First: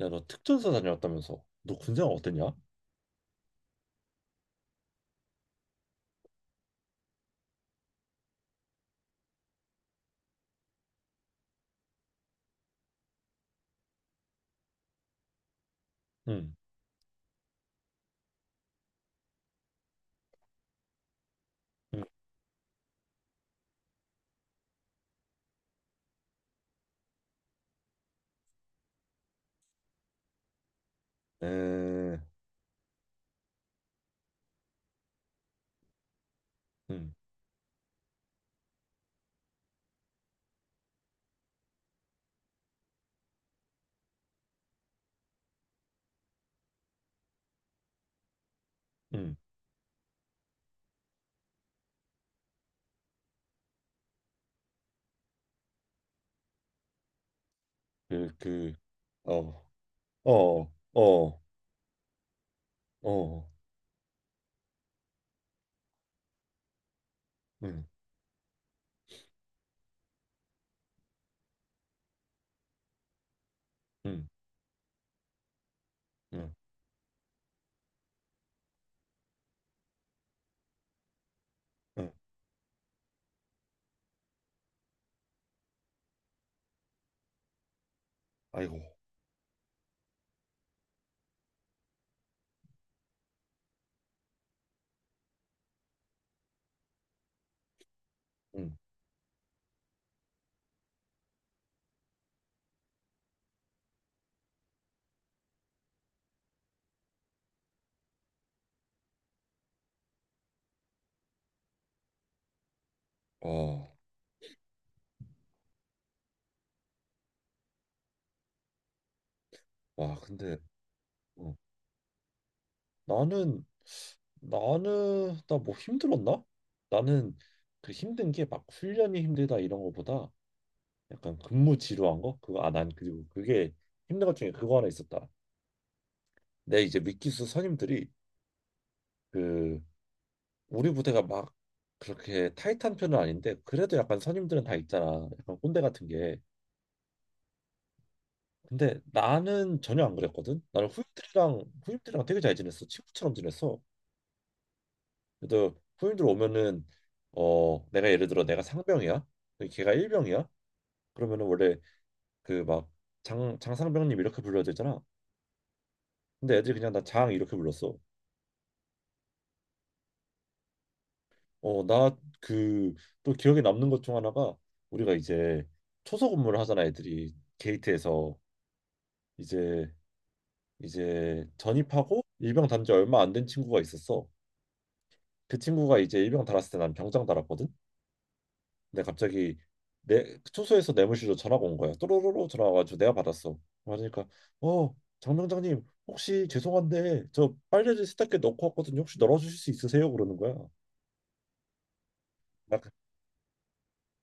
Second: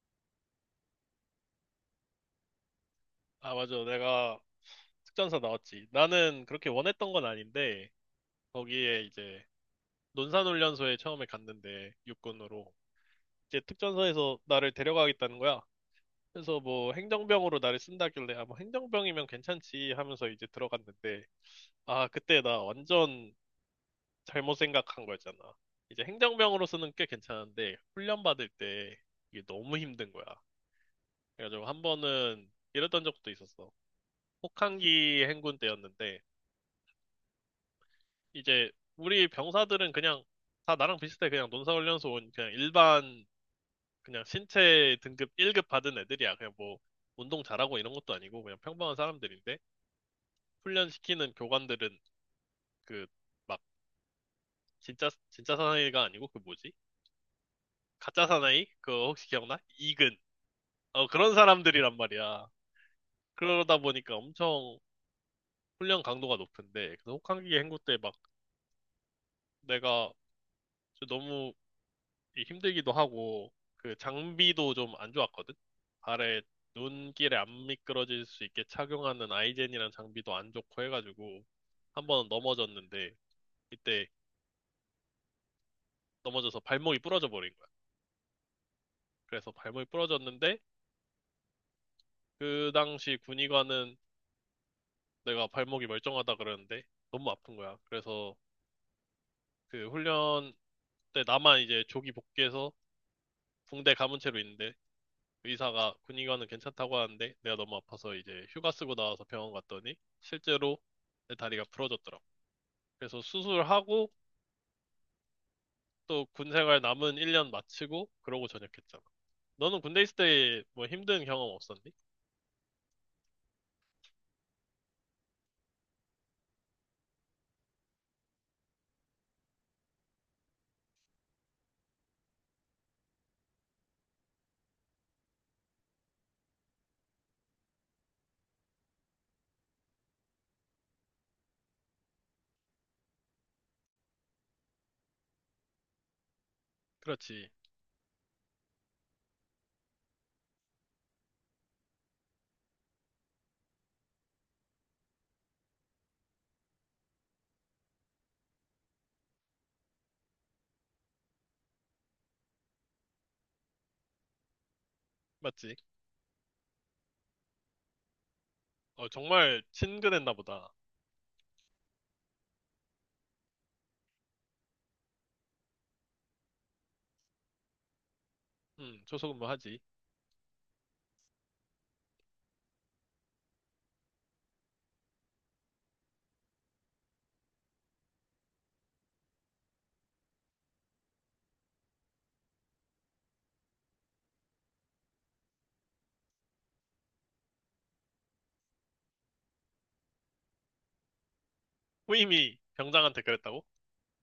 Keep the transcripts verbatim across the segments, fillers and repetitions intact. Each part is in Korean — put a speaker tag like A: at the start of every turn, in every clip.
A: 야, 너 특전사 다녀왔다면서? 너 군생활 어땠냐?
B: 아, 맞아. 내가 특전사 나왔지. 나는 그렇게 원했던 건 아닌데, 거기에 이제 논산훈련소에 처음에 갔는데, 육군으로. 이제 특전사에서 나를 데려가겠다는 거야.
A: 응.
B: 그래서 뭐 행정병으로 나를 쓴다길래, 아, 뭐 행정병이면 괜찮지 하면서 이제 들어갔는데,
A: 응.
B: 아, 그때 나 완전 잘못 생각한 거였잖아. 이제 행정병으로서는 꽤 괜찮은데, 훈련 받을 때 이게 너무 힘든 거야. 그래가지고 한
A: 에.
B: 번은 이랬던 적도 있었어. 혹한기 행군 때였는데,
A: 응.
B: 이제 우리 병사들은 그냥 다 나랑 비슷해. 그냥 논사훈련소 온 그냥 일반 그냥 신체 등급 일 급 받은 애들이야. 그냥 뭐 운동 잘하고 이런 것도 아니고 그냥 평범한
A: 응.
B: 사람들인데 훈련시키는 교관들은 그 막 진짜 진짜 사나이가 아니고 그 뭐지? 가짜
A: 그,
B: 사나이?
A: 그,
B: 그거 혹시 기억나?
A: 어,
B: 이근.
A: 어.
B: 어 그런
A: 어.
B: 사람들이란 말이야.
A: 어.
B: 그러다 보니까 엄청 훈련 강도가 높은데 그래서 혹한기 행구
A: 응.
B: 때 막 내가 저 너무 이 힘들기도 하고 그
A: 응.
B: 장비도 좀 안 좋았거든. 발에
A: 응.
B: 눈길에 안 미끄러질 수 있게 착용하는 아이젠이란 장비도 안 좋고 해가지고 한
A: 응.
B: 번 넘어졌는데 이때 넘어져서 발목이 부러져 버린 거야.
A: 아이고.
B: 그래서 발목이 부러졌는데 그 당시 군의관은 내가 발목이 멀쩡하다 그러는데 너무 아픈 거야. 그래서
A: 응.
B: 그 훈련 때 나만 이제 조기 복귀해서 붕대 감은 채로 있는데 의사가 군의관은 괜찮다고 하는데 내가 너무 아파서 이제 휴가 쓰고 나와서 병원 갔더니 실제로 내 다리가 부러졌더라고. 그래서
A: 와.
B: 수술하고 또 군 생활 남은 일 년 마치고 그러고 전역했잖아. 너는 군대 있을
A: 와, 근데,
B: 때 뭐 힘든 경험
A: 어,
B: 없었니?
A: 나는, 나는, 나 뭐 힘들었나? 나는 그 힘든 게 막 훈련이 힘들다 이런 거보다 약간 근무 지루한 거? 그거, 아, 난 그리고 그게 힘든 것 중에 그거 하나 있었다. 내 이제 미기수 선임들이 그 우리 부대가 막 그렇게 타이트한 편은 아닌데 그래도 약간 선임들은 다 있잖아. 약간 꼰대 같은 게.
B: 그렇지.
A: 근데 나는 전혀 안 그랬거든. 나는 후임들이랑 후임들이랑 되게 잘 지냈어. 친구처럼 지냈어. 그래도 후임들 오면은 어 내가 예를 들어 내가 상병이야. 근데 걔가 일병이야. 그러면은 원래 그 막 장 장상병님 이렇게 불러야 되잖아.
B: 맞지?
A: 근데 애들이 그냥 나 장 이렇게 불렀어.
B: 어, 정말 친근했나 보다.
A: 어 나 그 또 기억에 남는 것 중 하나가 우리가 이제 초소 근무를 하잖아, 애들이 게이트에서.
B: 음, 조소근무 하지.
A: 이제 이제 전입하고 일병 단지 얼마 안 된 친구가 있었어. 그 친구가 이제 일병 달았을 때 난 병장 달았거든. 근데 갑자기 내 초소에서 뇌물실로 전화가 온 거야. 또로로로 전화가 와가지고 내가 받았어. 그러니까 어, 장병장님 혹시 죄송한데 저 빨래를 세탁기에 넣고 왔거든요. 혹시 널어주실 수 있으세요? 그러는 거야.
B: 후임이
A: 나,
B: 병장한테 그랬다고?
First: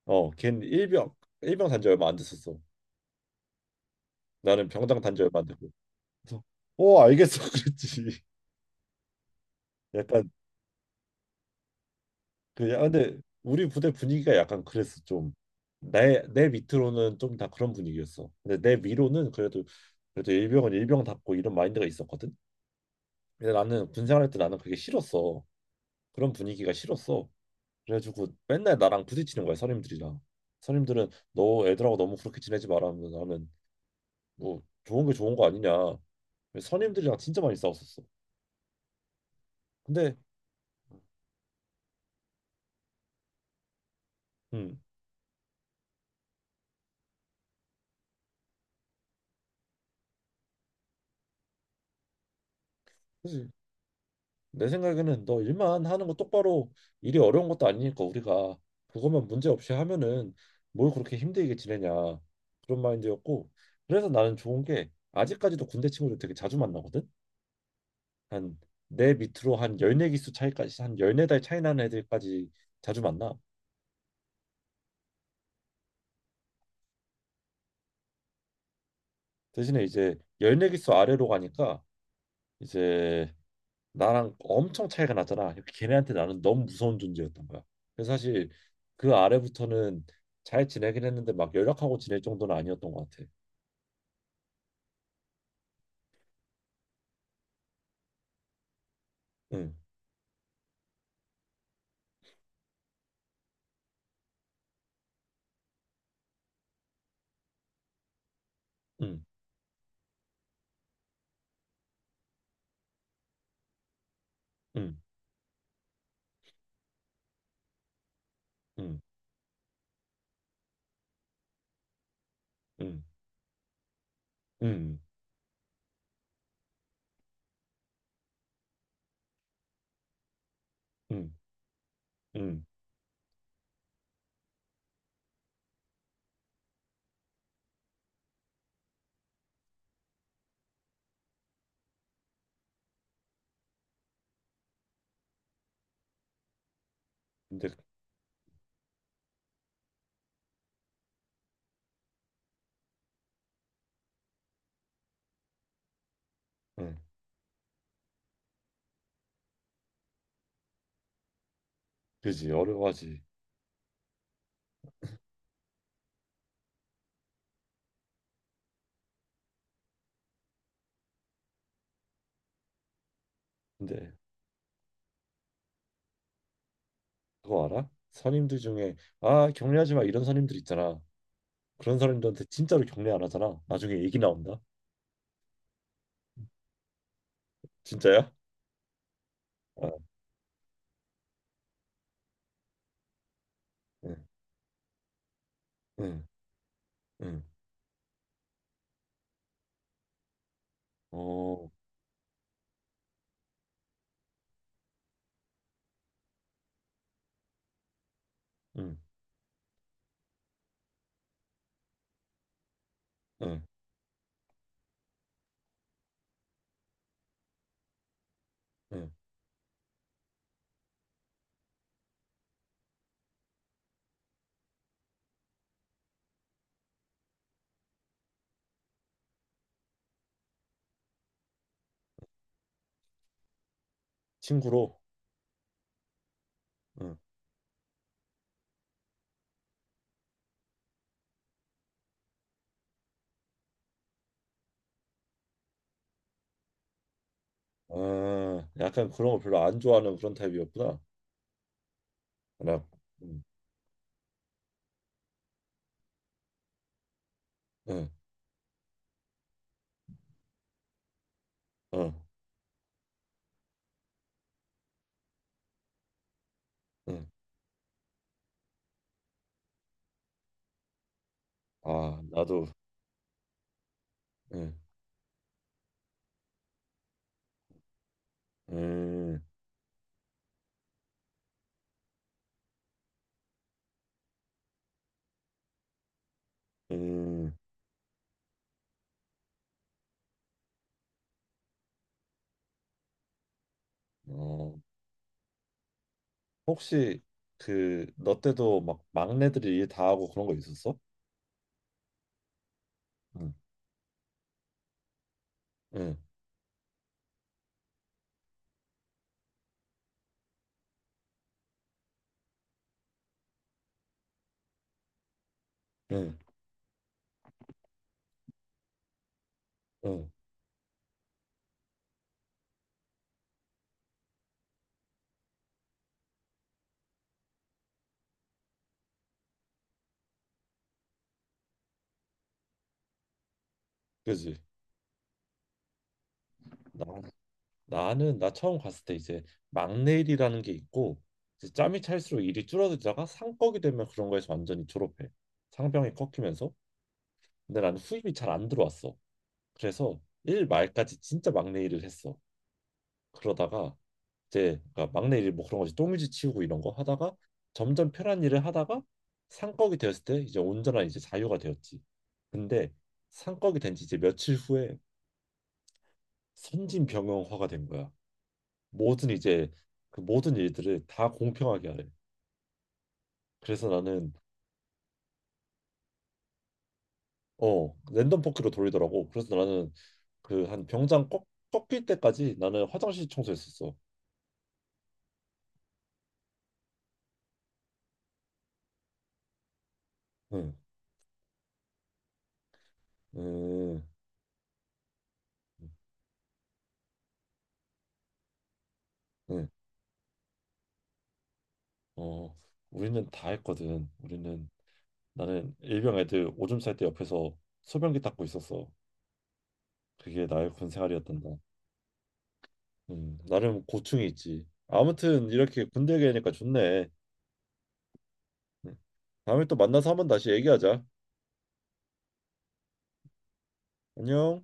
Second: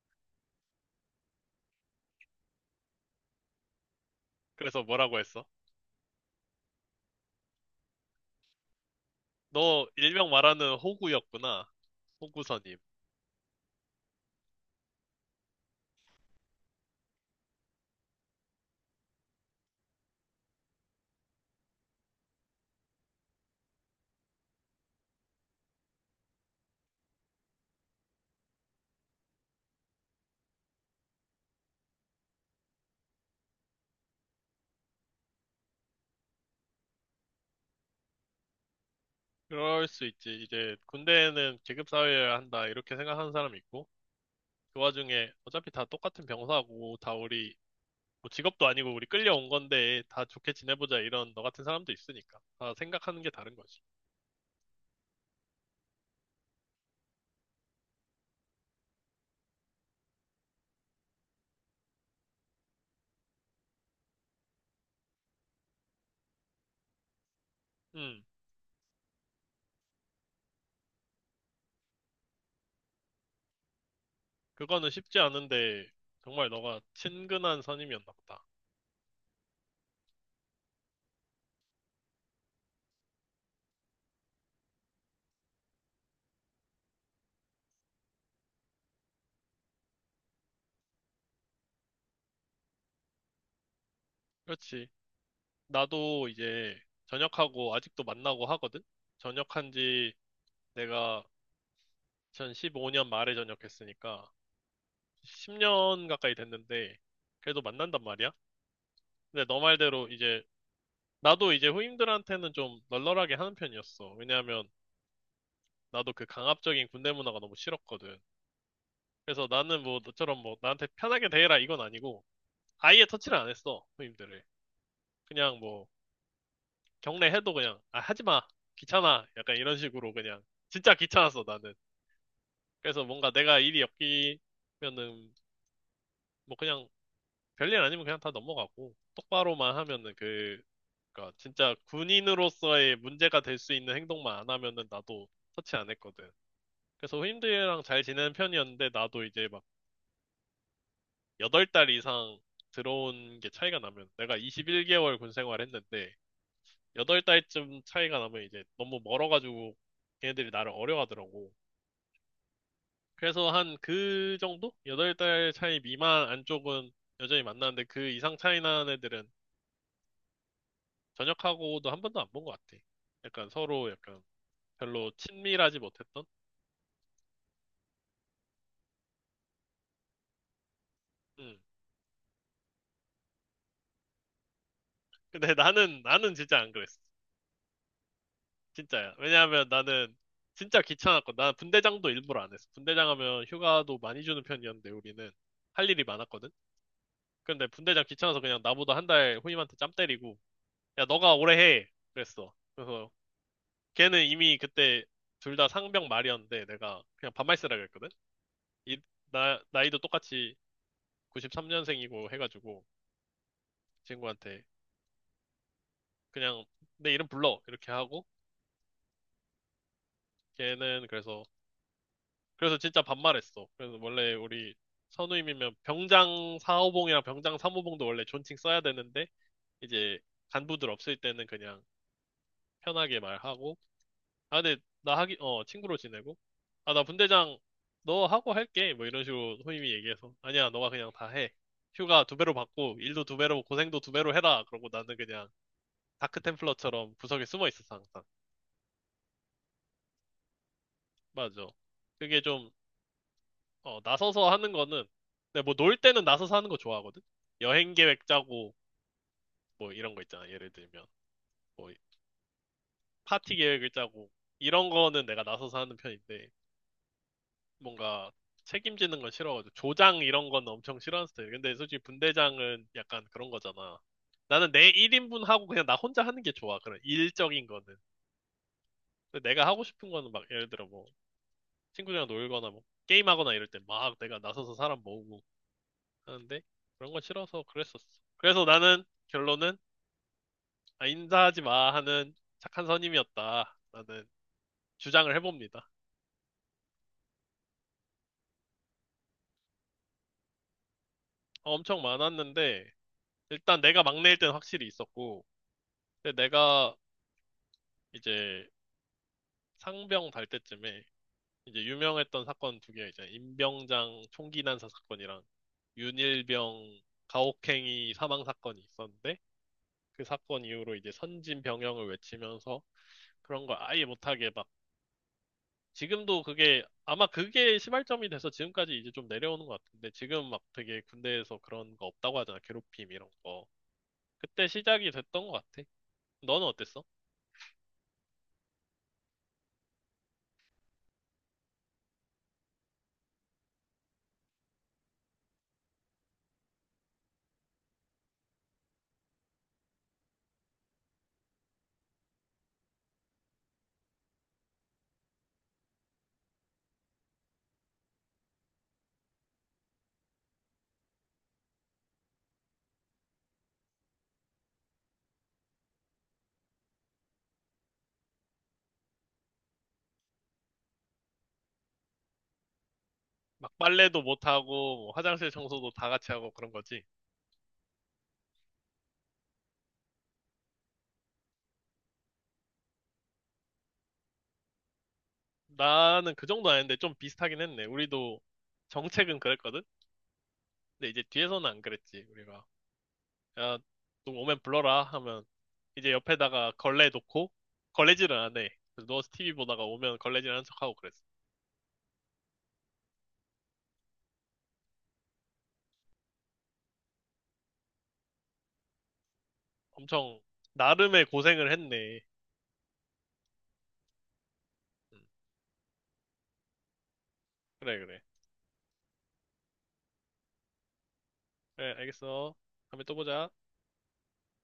A: 어, 걘 일병 일병 단지 얼마 안 됐었어. 나는
B: 그래서
A: 병장
B: 뭐라고
A: 단지 얼마
B: 했어?
A: 안 됐고. 그래서 어 알겠어 그랬지.
B: 너
A: 약간.
B: 일명 말하는 호구였구나.
A: 그
B: 호구선임.
A: 야, 근데 우리 부대 분위기가 약간 그랬어, 좀. 내 내 밑으로는 좀 다 그런 분위기였어. 근데 내 위로는 그래도, 그래도 일병은 일병답고 이런 마인드가 있었거든. 근데 나는 군 생활할 때 나는 그게 싫었어. 그런 분위기가 싫었어. 그래가지고 맨날 나랑 부딪히는 거야, 선임들이랑. 선임들은 너 애들하고 너무 그렇게 지내지 마라 하면 나는 뭐, 좋은 게 좋은 거 아니냐. 선임들이랑 진짜 많이 싸웠었어.
B: 그럴 수
A: 근데.
B: 있지. 이제 군대는 계급 사회여야 한다 이렇게 생각하는 사람이 있고 그
A: 음.
B: 와중에 어차피 다 똑같은 병사고 다 우리 뭐 직업도 아니고 우리 끌려온 건데 다 좋게 지내보자 이런 너 같은 사람도 있으니까 다 생각하는 게
A: 그래서
B: 다른 거지.
A: 내 생각에는 너 일만 하는 거 똑바로, 일이 어려운 것도 아니니까 우리가 그것만 문제 없이 하면은 뭘 그렇게 힘들게 지내냐, 그런 마인드였고. 그래서 나는 좋은 게 아직까지도 군대 친구들 되게 자주 만나거든.
B: 음,
A: 한, 내 밑으로 한 십사 기수 차이까지, 한 열네 달 차이 나는 애들까지 자주 만나.
B: 그거는 쉽지 않은데 정말 너가 친근한 선임이었나 보다.
A: 대신에 이제 십사 기수 아래로 가니까 이제 나랑 엄청 차이가 났잖아. 걔네한테 나는 너무 무서운 존재였던 거야. 그래서 사실 그 아래부터는 잘 지내긴 했는데 막 연락하고 지낼 정도는 아니었던 것 같아.
B: 그렇지. 나도 이제 전역하고 아직도 만나고 하거든. 전역한
A: 응.
B: 지 내가 이천십오 년 말에 전역했으니까 십 년 가까이 됐는데 그래도 만난단 말이야.
A: 응.
B: 근데 너 말대로 이제 나도 이제 후임들한테는 좀 널널하게 하는 편이었어. 왜냐하면
A: 응.
B: 나도 그 강압적인 군대 문화가 너무 싫었거든.
A: 응.
B: 그래서 나는 뭐 너처럼 뭐 나한테 편하게 대해라 이건 아니고
A: 응.
B: 아예 터치를 안 했어 후임들을.
A: 응.
B: 그냥 뭐 경례해도 그냥 아 하지 마 귀찮아 약간 이런 식으로 그냥 진짜
A: 응.
B: 귀찮았어 나는.
A: 응.
B: 그래서 뭔가 내가 일이 엮이면은 뭐 그냥 별일 아니면 그냥 다 넘어가고 똑바로만 하면은 그 그러니까 진짜 군인으로서의 문제가 될 수 있는 행동만 안 하면은 나도 터치 안 했거든. 그래서
A: 근데.
B: 후임들이랑 잘 지내는 편이었는데 나도 이제 막 여덟 달 이상 들어온 게 차이가 나면 내가 이십일 개월 군 생활 했는데
A: 응.
B: 여덟 달쯤 차이가 나면 이제 너무 멀어가지고 걔네들이 나를 어려워하더라고.
A: 그지, 어려워하지.
B: 그래서 한 그 정도? 여덟 달 차이 미만 안쪽은 여전히 만나는데 그 이상 차이 나는 애들은 전역하고도 한 번도 안 본 것 같아. 약간 서로
A: 근데
B: 약간 별로 친밀하지 못했던?
A: 그거 알아? 선임들 중에 아 격려하지 마 이런 선임들 있잖아.
B: 음.
A: 그런 사람들한테 진짜로 격려 안 하잖아. 나중에 얘기 나온다.
B: 근데 나는, 나는 진짜 안 그랬어.
A: 진짜야?
B: 진짜야. 왜냐하면
A: 어.
B: 나는 진짜 귀찮았고, 나는 분대장도 일부러 안 했어. 분대장 하면 휴가도
A: 응.
B: 많이 주는 편이었는데, 우리는 할 일이
A: 응.
B: 많았거든?
A: 응.
B: 근데 분대장 귀찮아서 그냥 나보다 한 달 후임한테 짬 때리고, 야, 너가 오래
A: 어.
B: 해. 그랬어. 그래서 걔는 이미 그때 둘 다 상병 말이었는데, 내가 그냥 반말 쓰라 그랬거든?
A: 응.
B: 이, 나, 나이도 똑같이 구십삼 년생이고 해가지고,
A: 응.
B: 친구한테 그냥 내 이름 불러. 이렇게 하고,
A: 응.
B: 걔는 그래서 그래서 진짜 반말했어. 그래서 원래 우리 선우임이면 병장 사호봉이랑 병장 삼호봉도 원래 존칭 써야 되는데 이제 간부들 없을 때는 그냥 편하게 말하고 아 근데
A: 친구로.
B: 나 하기 어 친구로 지내고 아 나
A: 응.
B: 분대장 너 하고 할게 뭐 이런 식으로 선임이 얘기해서 아니야 너가 그냥 다 해. 휴가 두 배로 받고 일도 두 배로 고생도 두 배로 해라. 그러고 나는 그냥 다크 템플러처럼 구석에 숨어 있었어 항상.
A: 아, 약간 그런 거 별로 안 좋아하는 그런 타입이었구나.
B: 맞아. 그게 좀
A: 나. 음.
B: 어, 나서서 하는 거는, 근데 뭐 놀 때는 나서서 하는 거 좋아하거든? 여행
A: 응.
B: 계획 짜고, 뭐 이런 거 있잖아. 예를 들면, 뭐
A: 응.
B: 파티 계획을 짜고, 이런 거는 내가 나서서 하는 편인데,
A: 응.
B: 뭔가 책임지는 건 싫어가지고, 조장 이런 건 엄청 싫어하는 스타일. 근데 솔직히
A: 아, 나도.
B: 분대장은 약간 그런 거잖아. 나는
A: 응.
B: 내 일 인분 하고 그냥 나 혼자 하는 게 좋아. 그런 일적인 거는.
A: 음.
B: 근데 내가 하고 싶은 거는 막 예를 들어 뭐 친구들이랑 놀거나 뭐 게임하거나 이럴 때 막 내가 나서서 사람 모으고 하는데 그런 거
A: 음.
B: 싫어서 그랬었어. 그래서 나는 결론은 아, 인사하지 마 하는 착한 선임이었다. 라는
A: 어,
B: 주장을 해봅니다.
A: 혹시 그 너 때도 막 막내들이 일 다 하고 그런 거 있었어?
B: 어, 엄청 많았는데
A: 응.
B: 일단 내가 막내일 땐 확실히 있었고
A: 응.
B: 근데 내가 이제 상병 달 때쯤에 이제 유명했던 사건 두 개 있잖아. 임병장 총기 난사 사건이랑
A: 응.
B: 윤일병 가혹행위 사망 사건이 있었는데 그
A: 응.
B: 사건 이후로 이제 선진 병영을 외치면서 그런 걸 아예 못하게 막 지금도 그게 아마 그게 시발점이 돼서 지금까지 이제 좀 내려오는 것 같은데 지금 막 되게 군대에서 그런 거 없다고 하잖아 괴롭힘 이런 거
A: 그지.
B: 그때 시작이 됐던 것 같아 너는 어땠어?
A: 나, 나는 나 처음 갔을 때 이제 막내 일이라는 게 있고, 이제 짬이 찰수록 일이 줄어들다가 상꺽이 되면 그런 거에서 완전히 졸업해. 상병이 꺾이면서. 근데 나는 후임이 잘 안 들어왔어. 그래서 일 말까지 진짜 막내 일을 했어. 그러다가 이제, 그러니까 막내 일 뭐 그런 거지. 똥유지 치우고 이런 거 하다가 점점 편한 일을 하다가 상꺽이 되었을 때 이제 온전한 이제 자유가 되었지. 근데 상꺽이 된 지 이제 며칠 후에 선진병영화가 된 거야. 모든 이제 그 모든 일들을 다 공평하게 하래.
B: 막
A: 그래서
B: 빨래도
A: 나는
B: 못하고 뭐 화장실 청소도 다 같이 하고 그런 거지
A: 어 랜덤 포크로 돌리더라고. 그래서 나는 그 한 병장 꺾, 꺾일 때까지 나는 화장실 청소했었어.
B: 나는 그 정도 아닌데 좀 비슷하긴 했네 우리도 정책은 그랬거든
A: 응.
B: 근데 이제 뒤에서는 안 그랬지 우리가 야
A: 응.
B: 좀 오면 불러라 하면
A: 응.
B: 이제 옆에다가 걸레 놓고 걸레질을 안해 그래서 누워서 티비
A: 응.
B: 보다가 오면 걸레질 하는 척하고 그랬어
A: 어, 우리는 다 했거든. 우리는, 나는 일병 애들 오줌 쌀 때 옆에서 소변기 닦고 있었어.
B: 엄청
A: 그게 나의 군
B: 나름의
A: 생활이었단다.
B: 고생을 했네.
A: 음, 나름 고충이 있지.
B: 음,
A: 아무튼 이렇게 군대 얘기하니까 좋네.
B: 그래, 그래.
A: 음, 다음에 또 만나서 한번 다시 얘기하자.
B: 그래, 알겠어. 다음에 또 보자.
A: 안녕.